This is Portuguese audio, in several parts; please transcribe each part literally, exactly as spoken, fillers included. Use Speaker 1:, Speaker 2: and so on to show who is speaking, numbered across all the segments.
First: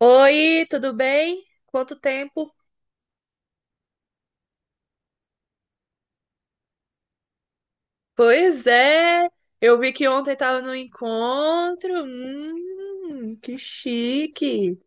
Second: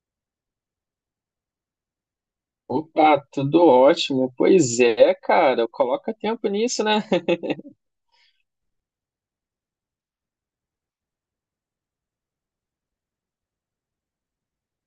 Speaker 1: Oi, tudo bem? Quanto tempo?
Speaker 2: Opa, tudo ótimo. Pois é, cara, coloca tempo nisso, né?
Speaker 1: Pois é, eu vi que ontem estava no encontro. Hum, que chique.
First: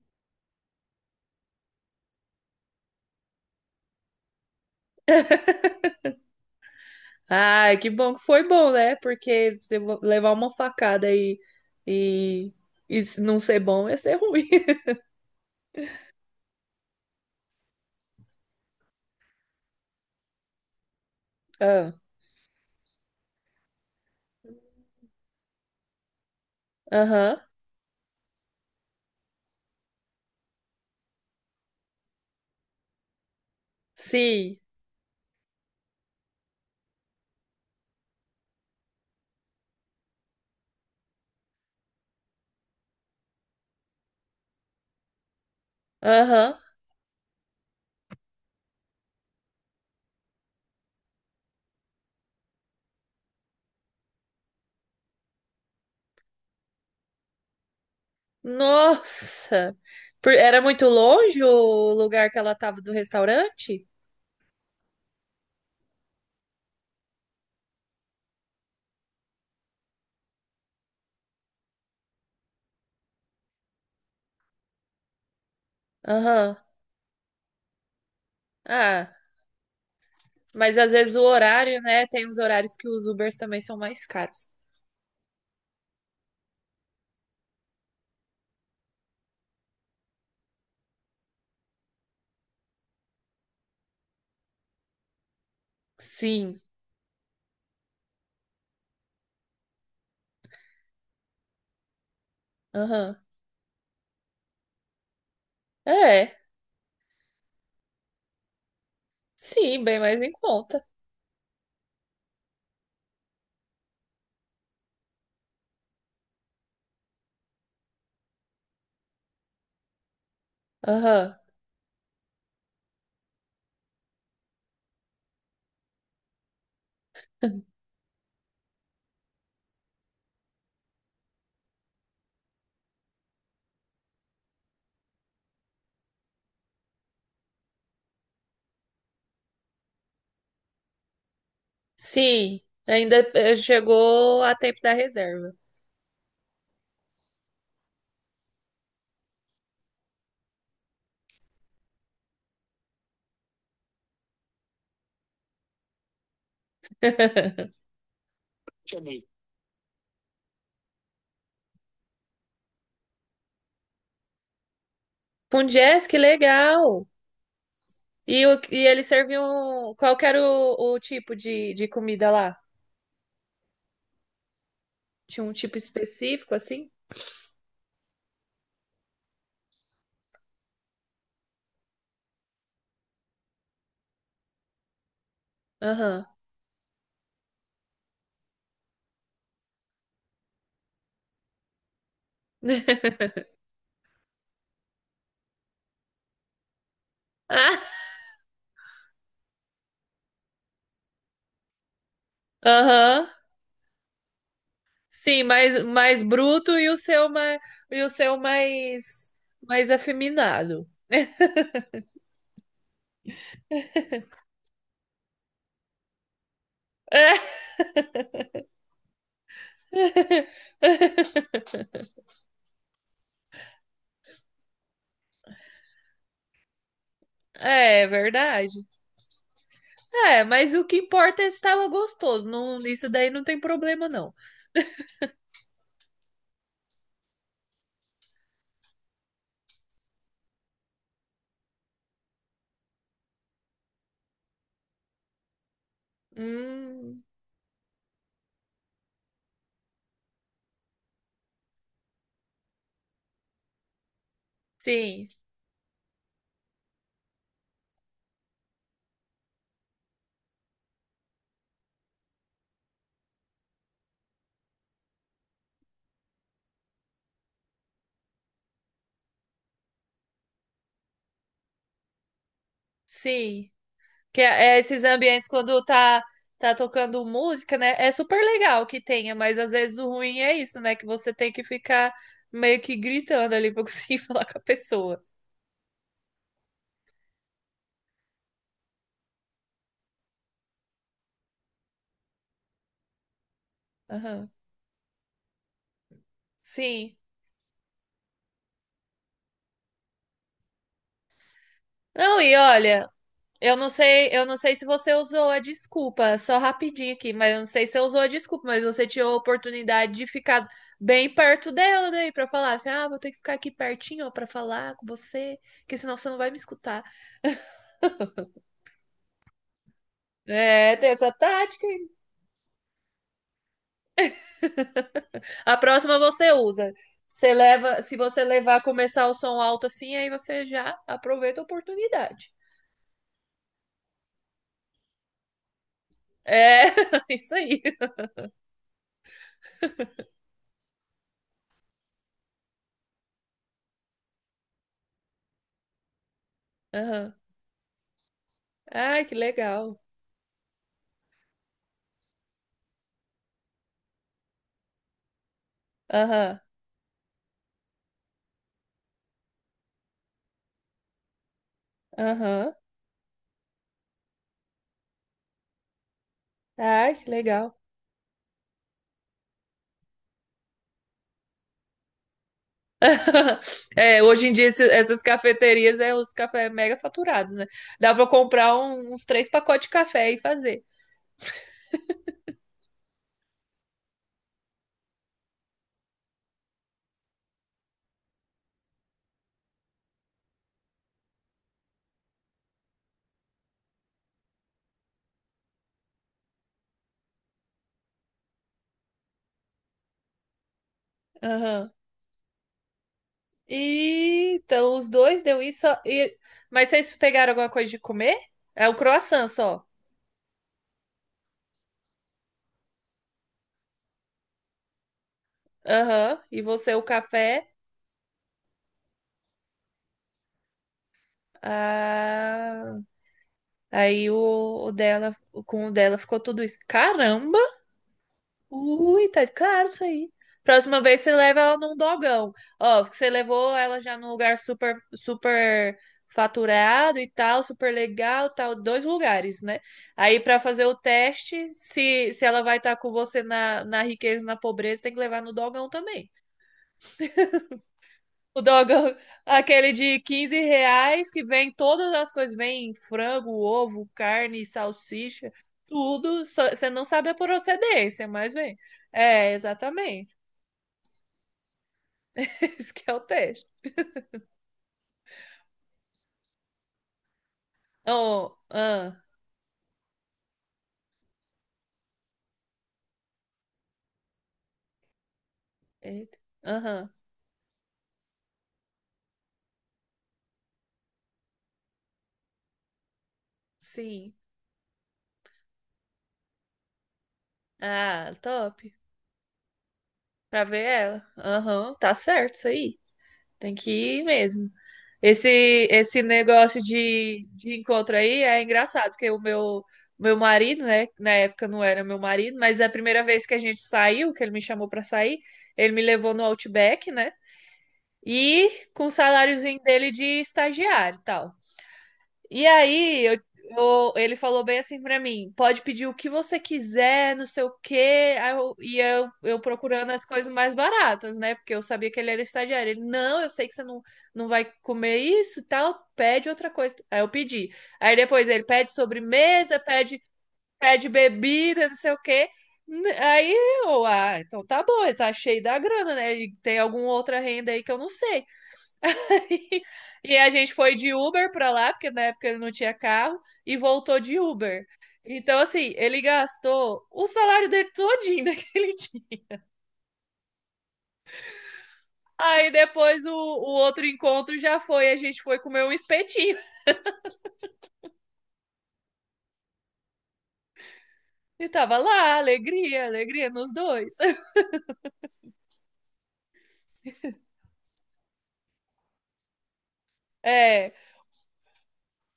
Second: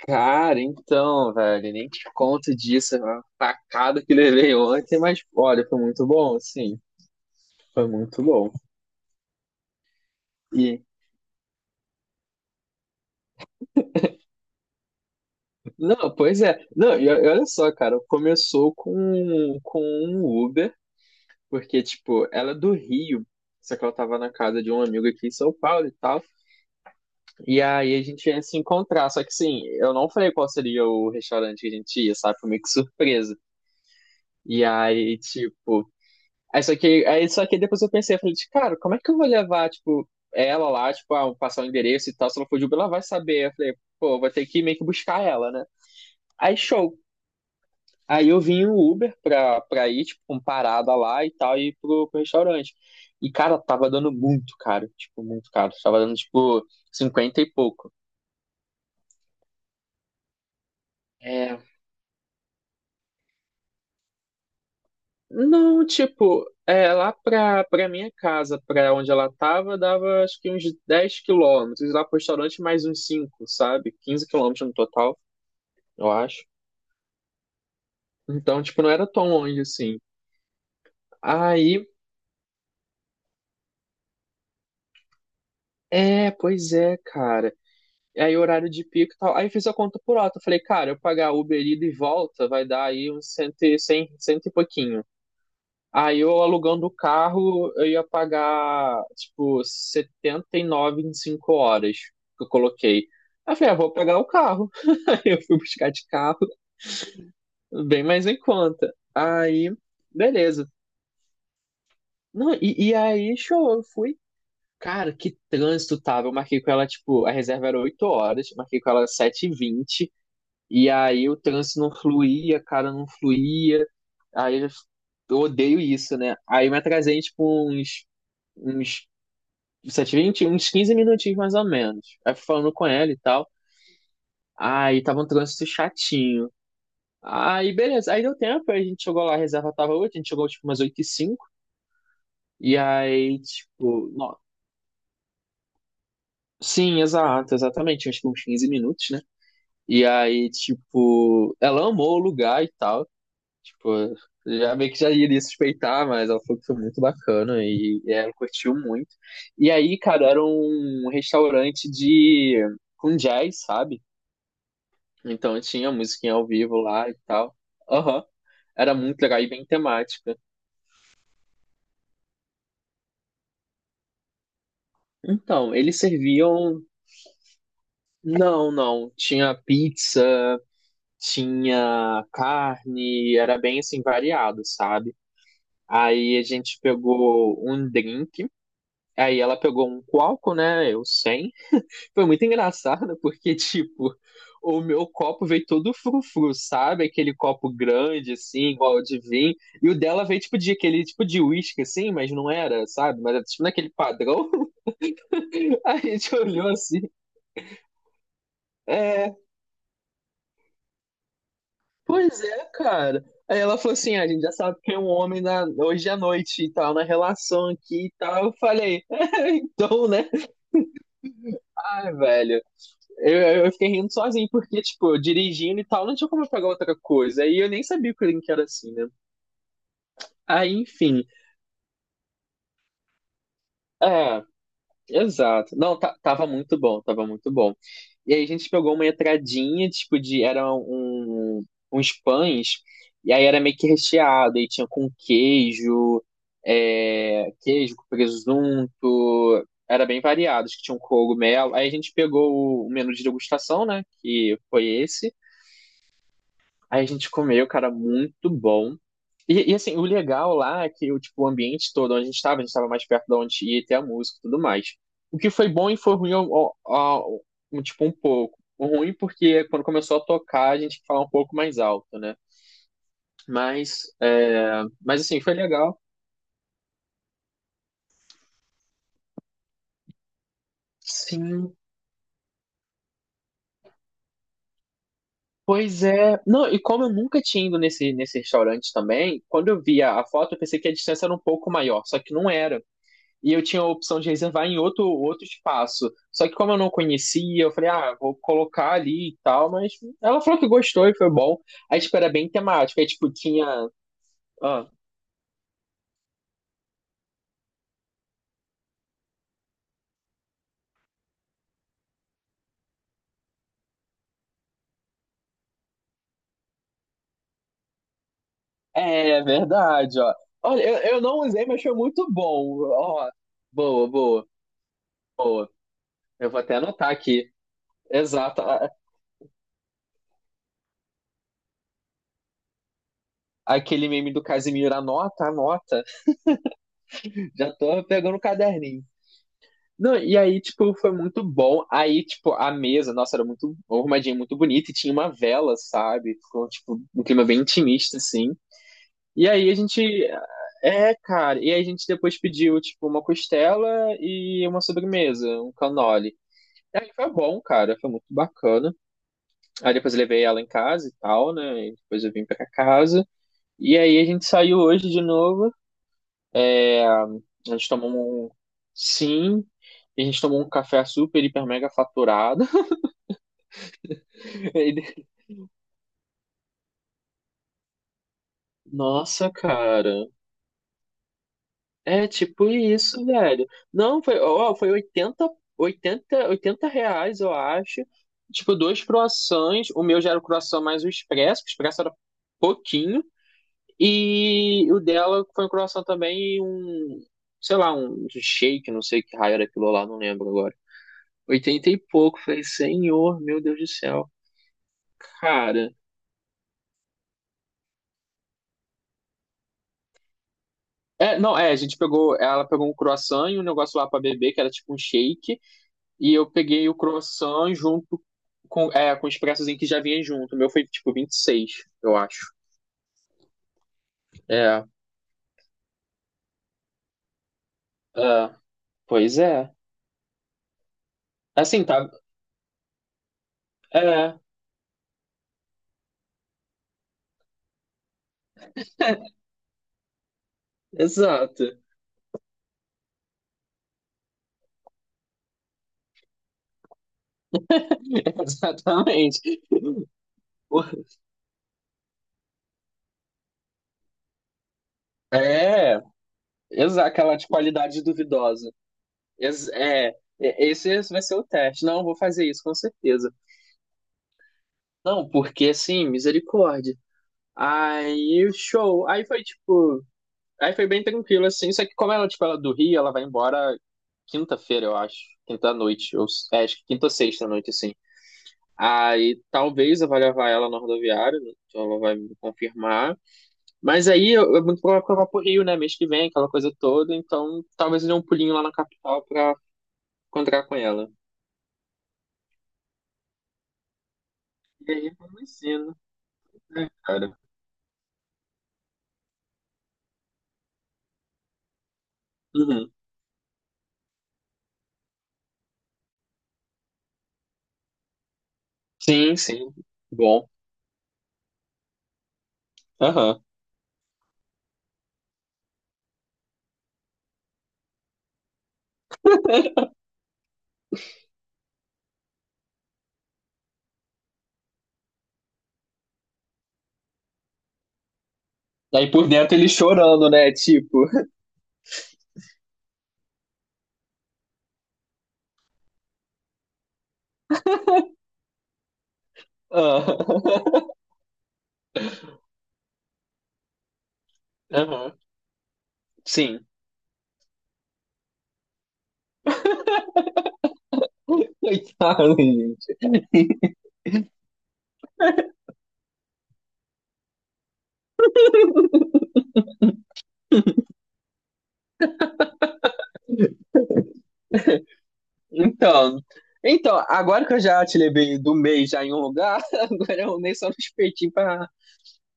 Speaker 2: Cara, então, velho, nem te conto disso, a facada que levei ontem, mas olha, foi muito bom, sim,
Speaker 1: Ai,
Speaker 2: foi
Speaker 1: que bom
Speaker 2: muito
Speaker 1: que foi
Speaker 2: bom.
Speaker 1: bom, né? Porque se eu levar uma
Speaker 2: E
Speaker 1: facada e, e, e se não ser bom ia ser ruim.
Speaker 2: não, pois é. Não, e, o- e olha só, cara, começou com com um Uber, porque
Speaker 1: Ah,
Speaker 2: tipo, ela é do Rio, só que ela tava na casa de um amigo aqui em São Paulo e tal.
Speaker 1: aham,
Speaker 2: E aí a gente ia se encontrar, só que assim, eu não falei qual seria o restaurante que a gente ia, sabe? Foi meio que surpresa.
Speaker 1: sim,
Speaker 2: E aí, tipo. Aí só que, aí, só que depois eu pensei, eu falei, de, cara, como é que eu vou levar, tipo, ela lá, tipo, ah, passar o endereço e tal, se ela for de Uber, ela vai saber. Eu falei, pô, vou ter que meio que buscar ela, né?
Speaker 1: aham.
Speaker 2: Aí, show. Aí eu vim o Uber pra, pra ir, tipo, com parada lá e tal, e ir pro, pro restaurante. E, cara, tava dando muito caro, tipo, muito caro. Tava dando, tipo, cinquenta e pouco.
Speaker 1: Nossa, Por- era muito longe
Speaker 2: É,
Speaker 1: o lugar que ela estava do restaurante?
Speaker 2: não, tipo, é, lá pra, pra minha casa, pra onde ela tava, dava acho que uns dez quilômetros. Lá pro restaurante, mais uns cinco, sabe? Quinze quilômetros no total, eu acho.
Speaker 1: Aham.
Speaker 2: Então, tipo, não era
Speaker 1: Ah.
Speaker 2: tão longe assim.
Speaker 1: Mas às vezes o horário,
Speaker 2: Aí,
Speaker 1: né? Tem os horários que os Ubers também são mais caros.
Speaker 2: é, pois é, cara. E aí, horário de pico e tal. Aí, fiz a conta por alto. Eu falei, cara, eu pagar Uber ida e volta vai dar aí uns cento, e- cem, cento e pouquinho. Aí eu
Speaker 1: Sim.
Speaker 2: alugando o carro, eu ia pagar, tipo, setenta e nove em cinco horas que eu coloquei.
Speaker 1: Aham.
Speaker 2: Aí eu falei, ah, vou pagar o carro. Aí eu fui buscar de
Speaker 1: É.
Speaker 2: carro, bem mais em conta. Aí,
Speaker 1: Sim, bem mais em
Speaker 2: beleza.
Speaker 1: conta.
Speaker 2: Não, e, e aí, show, eu fui. Cara, que trânsito tava. Eu marquei com ela, tipo, a reserva era oito horas, eu marquei com ela sete e vinte. E aí
Speaker 1: Aham.
Speaker 2: o trânsito não fluía, cara, não fluía. Aí eu odeio isso, né? Aí eu me atrasei, tipo, uns, uns sete e vinte, uns quinze minutinhos mais ou menos. Aí fui falando com ela e tal. Aí tava um trânsito chatinho. Aí, beleza. Aí deu tempo, aí a gente chegou lá, a reserva tava oito, a gente chegou tipo umas oito e cinco.
Speaker 1: Sim.
Speaker 2: E
Speaker 1: Ainda
Speaker 2: aí,
Speaker 1: eh,
Speaker 2: tipo, nó-
Speaker 1: chegou a tempo da reserva.
Speaker 2: sim, exato, exatamente, acho que uns quinze minutos, né? E aí, tipo, ela amou o lugar e tal. Tipo, já meio que já iria suspeitar, mas ela falou que foi muito bacana e, e ela curtiu muito. E aí, cara, era um restaurante de com jazz, sabe? Então
Speaker 1: Com
Speaker 2: tinha
Speaker 1: jazz, que
Speaker 2: musiquinha ao vivo
Speaker 1: legal.
Speaker 2: lá e tal. Aham.
Speaker 1: E, o, e
Speaker 2: Era
Speaker 1: eles
Speaker 2: muito legal e bem
Speaker 1: serviam. Qual que
Speaker 2: temática.
Speaker 1: era o, o tipo de, de comida lá? Tinha um
Speaker 2: Então,
Speaker 1: tipo
Speaker 2: eles
Speaker 1: específico,
Speaker 2: serviam.
Speaker 1: assim?
Speaker 2: Não, não. Tinha pizza, tinha carne, era bem assim variado, sabe?
Speaker 1: Aham.
Speaker 2: Aí a gente pegou um drink, aí ela pegou um coalco, né? Eu sem. Foi muito engraçado, porque, tipo, o meu copo veio todo frufru, sabe? Aquele copo
Speaker 1: Ah,
Speaker 2: grande, assim, igual de vinho. E o dela veio, tipo, de aquele tipo de uísque, assim, mas não era, sabe?
Speaker 1: aham.
Speaker 2: Mas era, tipo, naquele padrão.
Speaker 1: Sim, mais,
Speaker 2: A
Speaker 1: mais
Speaker 2: gente olhou
Speaker 1: bruto e o
Speaker 2: assim.
Speaker 1: seu mais, e o seu mais,
Speaker 2: É,
Speaker 1: mais afeminado.
Speaker 2: pois é, cara. Aí ela falou assim: "Ah, a gente já sabe que é um homem na, hoje à noite e tal, na
Speaker 1: É,
Speaker 2: relação aqui e tal." Eu falei: "É, então, né?" Ai, velho. Eu, eu fiquei rindo sozinho, porque, tipo, dirigindo e tal, não tinha como eu pegar outra coisa. Aí eu nem
Speaker 1: é
Speaker 2: sabia que o link era
Speaker 1: verdade.
Speaker 2: assim, né?
Speaker 1: É,
Speaker 2: Aí,
Speaker 1: mas o que
Speaker 2: enfim.
Speaker 1: importa é se tava gostoso. Não, isso daí não tem problema, não.
Speaker 2: É, exato. Não, ta- tava muito bom, tava muito bom. E aí a gente pegou uma entradinha, tipo, de. Era um, uns pães, e aí era meio que recheado, e tinha com queijo,
Speaker 1: Hum,
Speaker 2: é, queijo com presunto. Era bem variado, acho que tinha um cogumelo. Aí a gente pegou o menu de degustação, né? Que foi
Speaker 1: sim,
Speaker 2: esse. Aí a gente comeu, cara, muito bom. E, e, assim, o legal lá é que o, tipo, o ambiente todo onde a gente estava, a gente estava mais perto de onde ia ter a música e tudo mais. O que foi bom e foi ruim, ao- ao- ao- um, tipo, um pouco. O ruim porque quando começou a tocar, a gente tinha que falar um pouco mais alto, né?
Speaker 1: sim.
Speaker 2: Mas,
Speaker 1: Que é, é
Speaker 2: é,
Speaker 1: esses
Speaker 2: mas assim,
Speaker 1: ambientes
Speaker 2: foi
Speaker 1: quando
Speaker 2: legal.
Speaker 1: tá tá tocando música, né? É super legal que tenha, mas às vezes o ruim é isso, né? Que você tem que
Speaker 2: Sim,
Speaker 1: ficar meio que gritando ali pra conseguir falar com a pessoa.
Speaker 2: pois é. Não, e como eu nunca tinha ido nesse, nesse restaurante também, quando eu vi a, a foto, eu pensei que a distância era um pouco maior, só que não era. E eu tinha a opção de
Speaker 1: Aham.
Speaker 2: reservar em outro, outro espaço. Só que como eu não
Speaker 1: Sim.
Speaker 2: conhecia, eu falei, ah, vou colocar ali e tal, mas ela falou que gostou e foi bom. Aí, tipo, era
Speaker 1: Não,
Speaker 2: bem
Speaker 1: e
Speaker 2: temático. Aí,
Speaker 1: olha,
Speaker 2: tipo, tinha.
Speaker 1: eu não sei, eu não sei se
Speaker 2: Ó,
Speaker 1: você usou a desculpa, só rapidinho aqui, mas eu não sei se você usou a desculpa, mas você tinha a oportunidade de ficar bem perto dela daí pra falar assim: "Ah, vou ter que ficar aqui pertinho ó, pra falar com você, porque senão você não vai me escutar".
Speaker 2: é verdade, ó. Olha,
Speaker 1: É, tem
Speaker 2: eu, eu
Speaker 1: essa
Speaker 2: não usei, mas
Speaker 1: tática.
Speaker 2: foi
Speaker 1: Aí.
Speaker 2: muito bom. Ó, boa, boa.
Speaker 1: A próxima
Speaker 2: Eu
Speaker 1: você
Speaker 2: vou até
Speaker 1: usa.
Speaker 2: anotar
Speaker 1: Você
Speaker 2: aqui.
Speaker 1: leva, se você
Speaker 2: Exato.
Speaker 1: levar
Speaker 2: a-
Speaker 1: começar o som alto assim, aí você já aproveita a oportunidade.
Speaker 2: Aquele meme do Casimiro, anota, anota.
Speaker 1: É, isso
Speaker 2: Já
Speaker 1: aí.
Speaker 2: tô pegando o caderninho. Não, e aí, tipo, foi muito bom. Aí, tipo, a mesa, nossa, era muito arrumadinha, muito bonita, e tinha uma vela, sabe? Ficou, tipo, um
Speaker 1: Aham.
Speaker 2: clima bem intimista, assim.
Speaker 1: Ai, que
Speaker 2: E aí a
Speaker 1: legal.
Speaker 2: gente. É, cara. E aí a gente depois pediu, tipo, uma costela e uma sobremesa, um cannoli.
Speaker 1: Aham.
Speaker 2: E aí foi bom, cara, foi muito bacana. Aí depois eu levei ela em casa e tal, né? E depois eu vim pra
Speaker 1: Aham.
Speaker 2: casa. E aí a gente saiu hoje de novo. É,
Speaker 1: Ai,
Speaker 2: a
Speaker 1: que legal.
Speaker 2: gente tomou um, sim, e a gente tomou um café super, hiper, mega faturado.
Speaker 1: É, hoje em dia esse- essas
Speaker 2: E
Speaker 1: cafeterias é os cafés mega faturados, né? Dá pra comprar um- uns três
Speaker 2: nossa,
Speaker 1: pacotes de
Speaker 2: cara.
Speaker 1: café e fazer.
Speaker 2: É tipo isso, velho. Não, foi, ó, foi oitenta oitenta oitenta reais, eu acho. Tipo, dois croissants. O meu já era o croissant mais o expresso, que o expresso era pouquinho. E o dela foi um croissant também e um, sei lá, um shake, não sei que raio era aquilo lá, não lembro agora. Oitenta
Speaker 1: Aham.
Speaker 2: e pouco. Falei, senhor, meu Deus do céu,
Speaker 1: E, então, os dois deu isso.
Speaker 2: cara.
Speaker 1: E... Mas vocês pegaram alguma coisa de comer? É o croissant só.
Speaker 2: É, não, é, a gente pegou, ela pegou um croissant e um negócio lá pra beber, que era tipo um shake, e
Speaker 1: Aham.
Speaker 2: eu
Speaker 1: E
Speaker 2: peguei
Speaker 1: você
Speaker 2: o
Speaker 1: o café.
Speaker 2: croissant junto com, é, com o expressozinho que já vinha junto. O meu foi tipo vinte e seis, eu acho.
Speaker 1: Ah, aí o,
Speaker 2: É,
Speaker 1: o dela, com o dela ficou tudo isso. Caramba!
Speaker 2: é,
Speaker 1: Ui,
Speaker 2: pois
Speaker 1: tá
Speaker 2: é.
Speaker 1: caro isso aí. Próxima vez você leva ela
Speaker 2: Assim,
Speaker 1: num
Speaker 2: tá,
Speaker 1: dogão. Ó, porque você levou ela já num
Speaker 2: é,
Speaker 1: lugar super, super faturado e tal, super legal, tal, dois lugares, né? Aí pra fazer o
Speaker 2: exato,
Speaker 1: teste, se, se ela vai estar com você na, na riqueza, e na pobreza, tem que levar no dogão também. O dogão,
Speaker 2: exatamente.
Speaker 1: aquele de quinze reais, que vem todas as coisas, vem frango, ovo, carne, salsicha,
Speaker 2: É,
Speaker 1: tudo. Só- Você não
Speaker 2: exa
Speaker 1: sabe a
Speaker 2: aquela de qualidade
Speaker 1: procedência, mas
Speaker 2: duvidosa.
Speaker 1: vem. É,
Speaker 2: Ex- é,
Speaker 1: exatamente.
Speaker 2: é, esse vai ser o teste. Não, vou fazer isso, com
Speaker 1: Isso que é o
Speaker 2: certeza.
Speaker 1: teste.
Speaker 2: Não, porque assim, misericórdia. Aí o
Speaker 1: Oh,
Speaker 2: show.
Speaker 1: ah,
Speaker 2: Aí foi tipo. Aí foi bem tranquilo, assim. Só que como ela, tipo, ela é do Rio, ela vai embora quinta-feira, eu acho. Quinta-noite. Ou,
Speaker 1: eita,
Speaker 2: é, acho que quinta
Speaker 1: aham,
Speaker 2: ou sexta-noite, assim. Aí talvez eu vá levar ela na rodoviária, né? Então ela vai me confirmar. Mas aí
Speaker 1: sim.
Speaker 2: eu- é muito provável que eu vá pro Rio, né? Mês que vem, aquela coisa toda. Então talvez eu dê um
Speaker 1: Ah,
Speaker 2: pulinho lá na
Speaker 1: top.
Speaker 2: capital pra encontrar
Speaker 1: Pra
Speaker 2: com
Speaker 1: ver
Speaker 2: ela.
Speaker 1: ela. Aham, tá certo isso aí. Tem que ir mesmo.
Speaker 2: E aí foi um
Speaker 1: Esse,
Speaker 2: ensino,
Speaker 1: esse negócio
Speaker 2: né, cara?
Speaker 1: de, de encontro aí é engraçado, porque o meu, meu marido, né, na época não era meu marido, mas a
Speaker 2: Uhum.
Speaker 1: primeira vez que a gente saiu, que ele me chamou pra sair, ele me levou no Outback, né? E com o
Speaker 2: Sim, sim.
Speaker 1: saláriozinho dele de
Speaker 2: Bom.
Speaker 1: estagiário e tal. E aí, eu-
Speaker 2: Aham.
Speaker 1: eu- ele falou bem assim pra mim: pode pedir o que você quiser, não sei o quê. Aí eu, e eu, eu procurando as coisas mais baratas, né? Porque eu sabia que ele era estagiário. Ele: não, eu sei que você não, não vai comer isso e tal, pede outra coisa. Aí eu pedi. Aí depois ele pede
Speaker 2: Aí por dentro ele
Speaker 1: sobremesa, pede,
Speaker 2: chorando, né? Tipo.
Speaker 1: pede bebida, não sei o quê. N- Aí eu, ah, então tá bom, ele tá cheio da grana, né? E tem alguma outra renda aí que eu não sei. E a gente
Speaker 2: Ah,
Speaker 1: foi de Uber pra lá, porque na época ele não tinha carro, e voltou de Uber.
Speaker 2: aham.
Speaker 1: Então, assim, ele
Speaker 2: Sim.
Speaker 1: gastou o salário dele todinho naquele dia.
Speaker 2: Coitado,
Speaker 1: Aí
Speaker 2: gente.
Speaker 1: depois o, o outro encontro já foi, a gente foi comer um espetinho. E tava lá, alegria, alegria nos dois.
Speaker 2: Então. Então, agora que eu já te levei do mês já em um lugar, agora eu nem só no
Speaker 1: É,
Speaker 2: espetinho pra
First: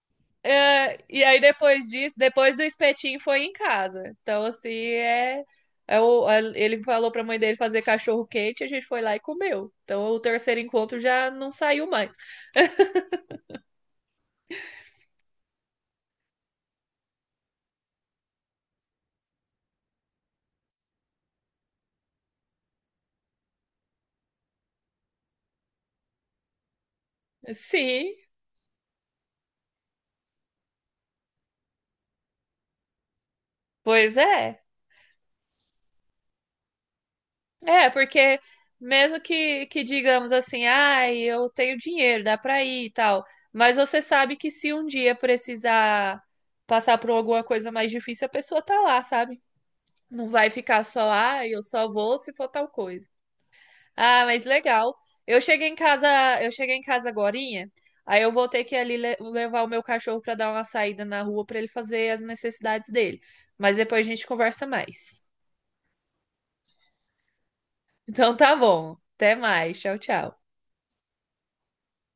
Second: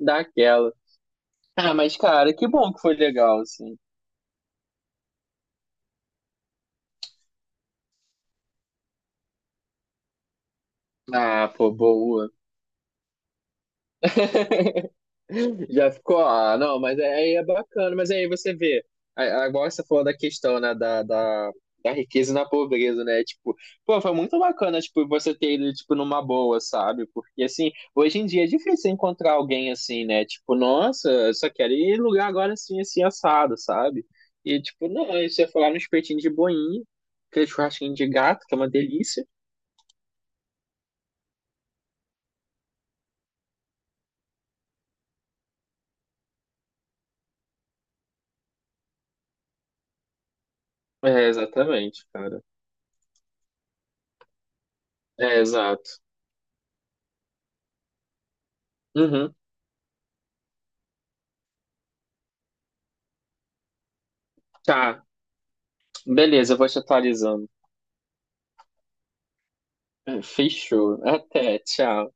Speaker 2: dar aquela.
Speaker 1: é, e aí
Speaker 2: Ah,
Speaker 1: depois
Speaker 2: mas
Speaker 1: disso,
Speaker 2: cara, que
Speaker 1: depois do
Speaker 2: bom que foi
Speaker 1: espetinho
Speaker 2: legal,
Speaker 1: foi em
Speaker 2: assim.
Speaker 1: casa. Então, assim, é, é o- a- ele falou pra mãe dele fazer cachorro quente, a gente foi lá e comeu. Então, o terceiro encontro já
Speaker 2: Ah,
Speaker 1: não
Speaker 2: pô,
Speaker 1: saiu mais.
Speaker 2: boa. Já ficou, ah, não, mas é, aí é bacana, mas aí você vê, a- a- agora você falou da questão, né, da, da, da riqueza na pobreza, né, tipo, pô, foi muito bacana, tipo, você ter ido, tipo, numa boa, sabe, porque, assim,
Speaker 1: Sim,
Speaker 2: hoje em dia é difícil encontrar alguém assim, né, tipo, nossa, eu só quero ir em lugar agora assim, assim, assado, sabe,
Speaker 1: pois
Speaker 2: e,
Speaker 1: é.
Speaker 2: tipo, não, aí você ia falar no espetinho de boinha, aquele
Speaker 1: É,
Speaker 2: churrasquinho de
Speaker 1: porque
Speaker 2: gato, que é uma
Speaker 1: mesmo
Speaker 2: delícia,
Speaker 1: que, que digamos assim, ai, eu tenho dinheiro, dá pra ir e tal, mas você sabe que se um dia precisar passar por alguma coisa mais difícil, a pessoa tá lá, sabe? Não vai ficar só,
Speaker 2: é,
Speaker 1: ai, eu só
Speaker 2: exatamente,
Speaker 1: vou se
Speaker 2: cara,
Speaker 1: for tal coisa. Ah, mas legal. Eu
Speaker 2: é,
Speaker 1: cheguei em
Speaker 2: exato,
Speaker 1: casa, eu cheguei em casa agorinha, aí eu vou ter que ir ali le-
Speaker 2: uhum,
Speaker 1: levar o meu cachorro pra dar uma saída na rua pra ele fazer as necessidades dele. Mas depois a gente conversa
Speaker 2: tá,
Speaker 1: mais.
Speaker 2: beleza, eu vou te atualizando.
Speaker 1: Então tá bom. Até mais. Tchau, tchau.
Speaker 2: Fechou. Até, tchau.